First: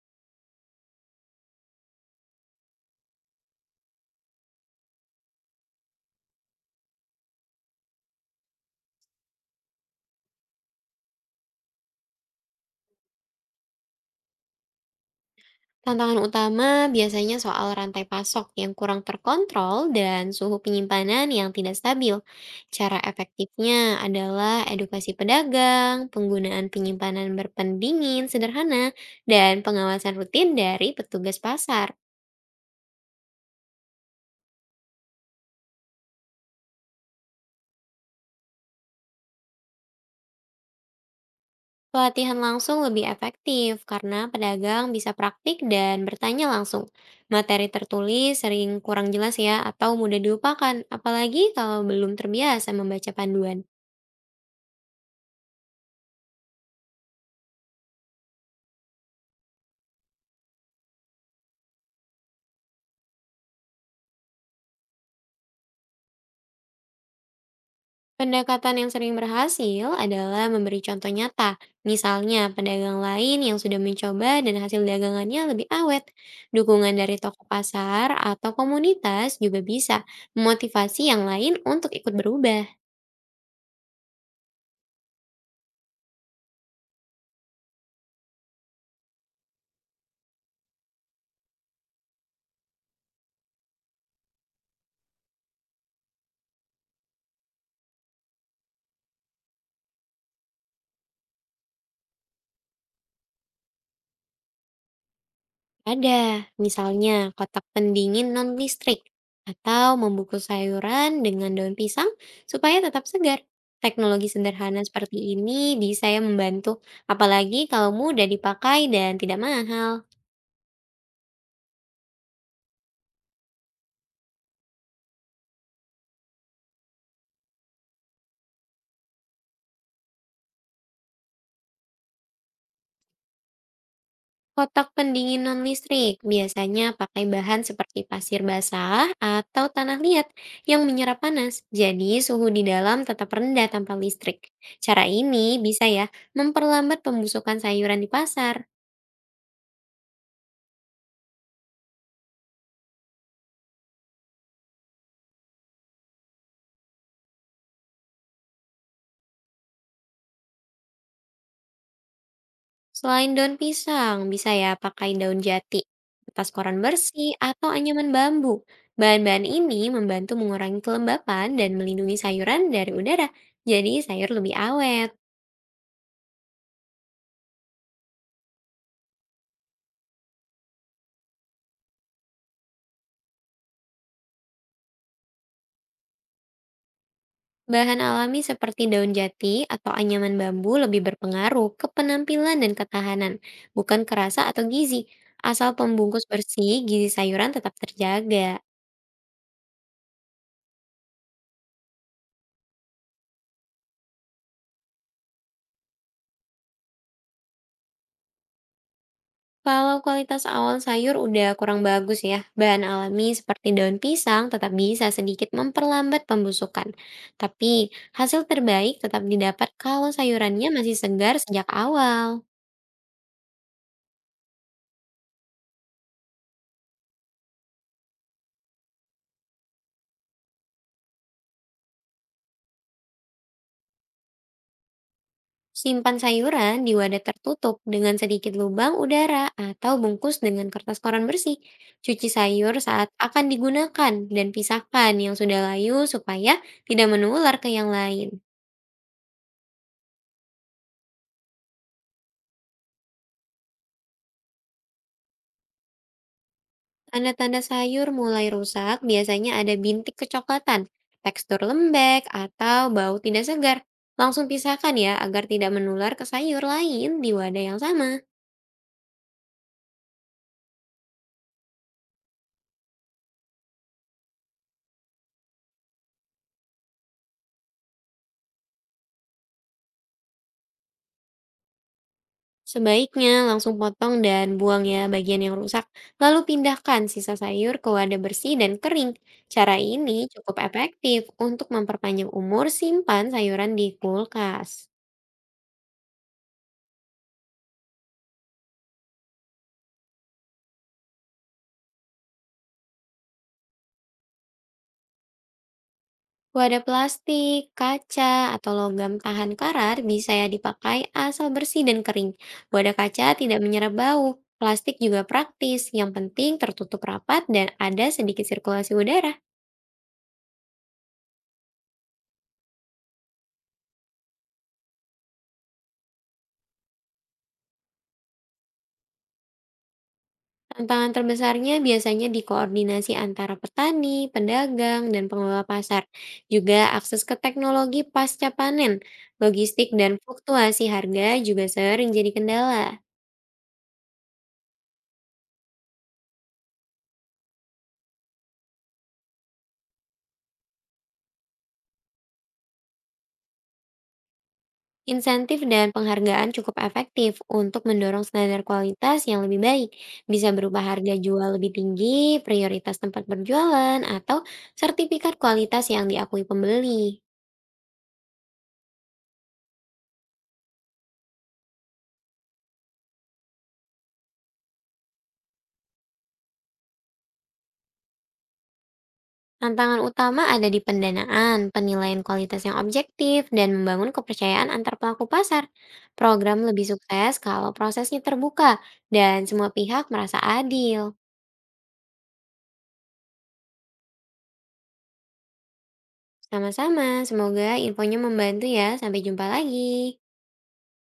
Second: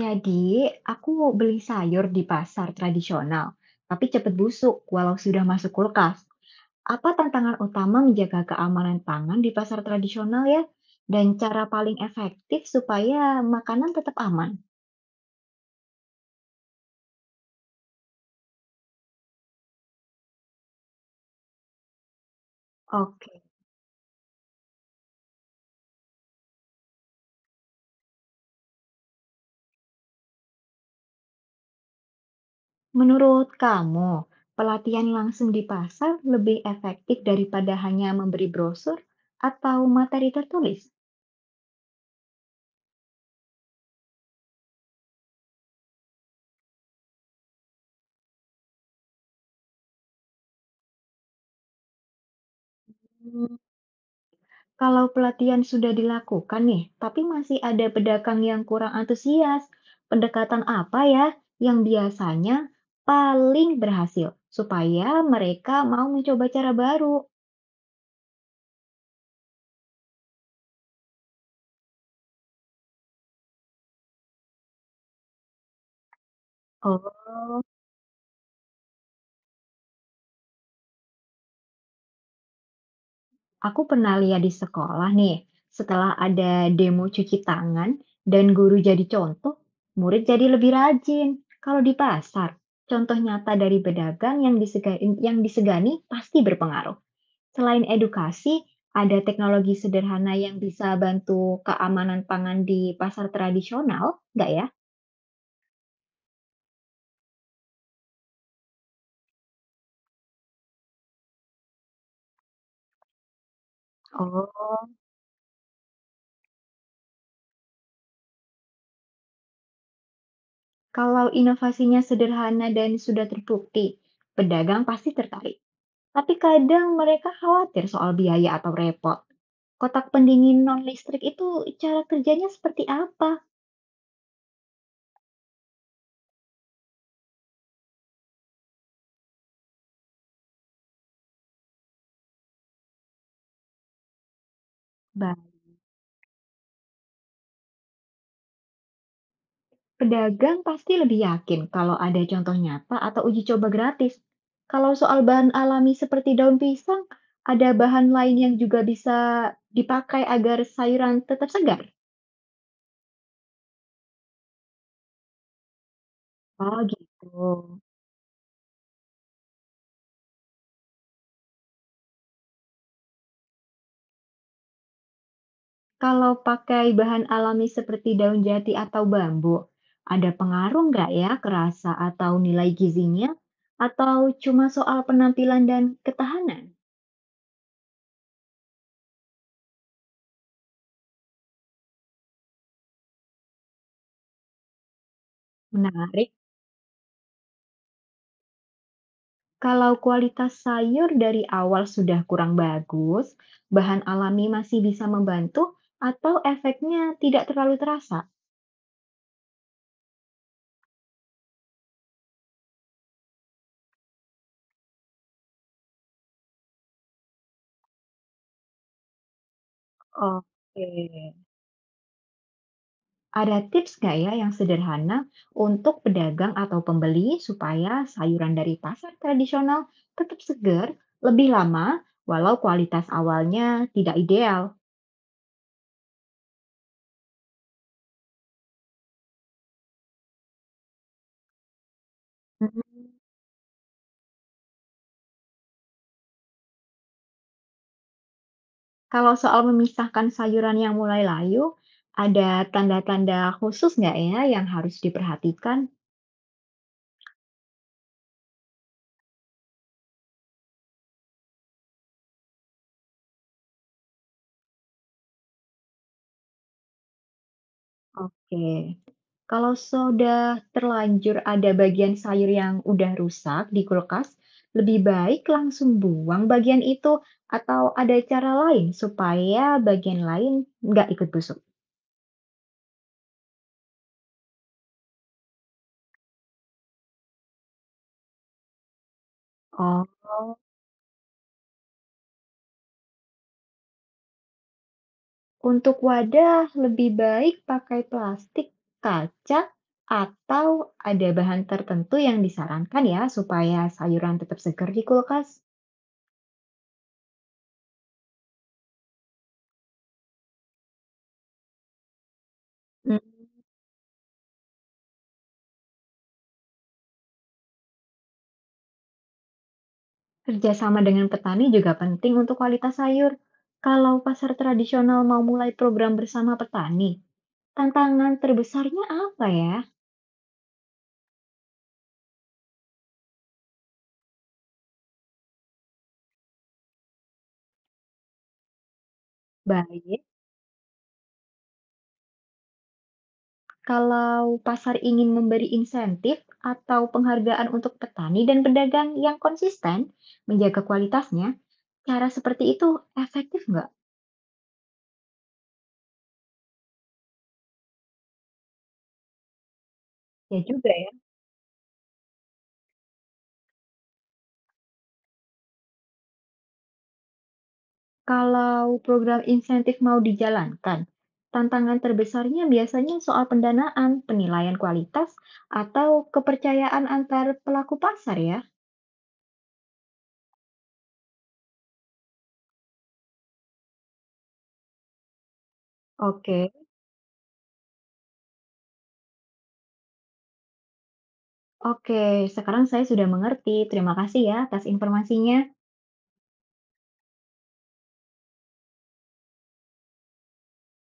Jadi, aku beli sayur di pasar tradisional, tapi cepat busuk walau sudah masuk kulkas. Apa tantangan utama menjaga keamanan pangan di pasar tradisional ya? Dan cara paling efektif supaya makanan tetap aman? Tantangan utama biasanya soal rantai pasok yang kurang terkontrol dan suhu penyimpanan yang tidak stabil. Cara Oke. efektifnya adalah edukasi pedagang, penggunaan penyimpanan berpendingin sederhana, dan pengawasan rutin dari petugas pasar. Menurut kamu, pelatihan langsung di pasar lebih efektif daripada hanya memberi brosur atau materi tertulis? Pelatihan langsung lebih efektif karena pedagang bisa praktik dan bertanya langsung. Materi tertulis sering kurang jelas ya atau mudah dilupakan, apalagi kalau belum terbiasa membaca panduan. Kalau pelatihan sudah dilakukan nih, tapi masih ada pedagang yang kurang antusias, pendekatan apa ya yang biasanya paling berhasil supaya mereka mau mencoba cara baru? Pendekatan yang sering berhasil adalah memberi contoh nyata. Misalnya, pedagang lain yang sudah mencoba dan hasil dagangannya lebih awet. Dukungan dari toko Oh, pasar atau komunitas juga bisa memotivasi yang lain untuk ikut berubah. aku pernah lihat di sekolah nih, setelah ada demo cuci tangan dan guru jadi contoh, murid jadi lebih rajin. Kalau di pasar, contoh nyata dari pedagang yang disegani, pasti berpengaruh. Selain edukasi, ada teknologi sederhana yang bisa bantu keamanan pangan di pasar tradisional, nggak ya? Ada, misalnya, kotak pendingin non-listrik atau membungkus sayuran dengan daun pisang supaya tetap segar. Teknologi Oh, sederhana seperti ini bisa ya membantu, apalagi kalau mudah dipakai dan tidak mahal. kalau inovasinya sederhana dan sudah terbukti, pedagang pasti tertarik. Tapi kadang mereka khawatir soal biaya atau repot. Kotak pendingin non-listrik itu cara kerjanya seperti apa? Kotak pendinginan listrik biasanya pakai bahan seperti pasir basah atau tanah liat yang menyerap panas, jadi suhu di dalam tetap rendah tanpa listrik. Cara ini bisa ya memperlambat pembusukan sayuran di pasar. Pedagang pasti lebih yakin kalau ada contoh nyata atau uji coba gratis. Kalau soal bahan alami seperti daun pisang, ada bahan lain yang juga bisa dipakai agar sayuran tetap segar. Selain daun pisang, bisa ya pakai daun jati, kertas koran Oh gitu. bersih, atau anyaman bambu. Bahan-bahan ini membantu mengurangi kelembapan dan melindungi sayuran dari udara, jadi sayur lebih awet. Kalau pakai bahan alami seperti daun jati atau bambu, ada pengaruh nggak ya ke rasa atau nilai gizinya? Atau cuma soal penampilan dan ketahanan? Bahan alami seperti daun jati atau anyaman bambu lebih berpengaruh ke penampilan dan ketahanan, bukan kerasa atau gizi. Asal pembungkus Menarik. bersih, gizi sayuran tetap terjaga. Kalau kualitas sayur dari awal sudah kurang bagus, bahan alami masih bisa membantu atau efeknya tidak terlalu terasa? Kalau kualitas awal sayur udah kurang bagus ya, bahan alami seperti daun pisang tetap bisa sedikit memperlambat pembusukan. Tapi hasil terbaik tetap didapat kalau sayurannya masih segar Oke. sejak awal. Ada tips nggak ya yang sederhana untuk pedagang atau pembeli supaya sayuran dari pasar tradisional tetap segar lebih lama walau kualitas awalnya tidak ideal? Simpan sayuran di wadah tertutup dengan sedikit lubang udara atau bungkus dengan kertas koran bersih. Cuci sayur Hmm. saat akan digunakan dan pisahkan yang sudah layu supaya tidak menular ke yang lain. Kalau soal memisahkan sayuran yang mulai layu, ada tanda-tanda khusus nggak ya yang harus diperhatikan. Tanda-tanda sayur mulai rusak biasanya ada bintik kecoklatan, tekstur lembek, atau bau tidak segar. Langsung pisahkan ya agar tidak menular ke sayur lain di wadah yang sama. Oke. Kalau sudah terlanjur ada bagian sayur yang udah rusak di kulkas, lebih baik langsung buang bagian itu atau ada cara lain supaya bagian lain nggak ikut busuk? Sebaiknya langsung potong dan buang ya bagian yang rusak, lalu pindahkan sisa sayur ke wadah bersih dan kering. Cara Oh, ini cukup efektif untuk memperpanjang umur simpan sayuran di kulkas. untuk wadah lebih baik pakai plastik, kaca, atau ada bahan tertentu yang disarankan ya supaya sayuran tetap segar di kulkas? Wadah plastik, kaca, atau logam tahan karat bisa ya dipakai asal bersih dan kering. Wadah kaca tidak menyerap bau, plastik juga praktis, yang penting tertutup rapat dan ada sedikit sirkulasi udara. Kerjasama dengan petani juga penting untuk kualitas sayur. Kalau pasar tradisional mau mulai program bersama petani, tantangan terbesarnya apa ya? Tantangan terbesarnya biasanya di koordinasi antara petani, pedagang, dan pengelola pasar, juga akses ke teknologi pasca panen, logistik, dan Baik, fluktuasi harga juga sering jadi kendala. kalau pasar ingin memberi insentif atau penghargaan untuk petani dan pedagang yang konsisten menjaga kualitasnya, cara seperti itu efektif nggak? Insentif dan penghargaan cukup efektif untuk mendorong standar kualitas yang lebih baik, bisa Ya berupa juga. harga jual lebih tinggi, prioritas tempat berjualan, atau sertifikat kualitas yang diakui pembeli. Kalau program insentif mau dijalankan, tantangan terbesarnya biasanya soal pendanaan, penilaian kualitas, atau kepercayaan antar pelaku pasar ya. Tantangan utama ada di pendanaan, penilaian kualitas yang objektif, dan membangun kepercayaan antar pelaku pasar. Program Oke, lebih sukses kalau prosesnya terbuka dan semua pihak merasa adil. oke. Sekarang saya sudah mengerti. Terima kasih ya atas informasinya. Sama-sama, semoga infonya membantu ya. Sampai jumpa lagi.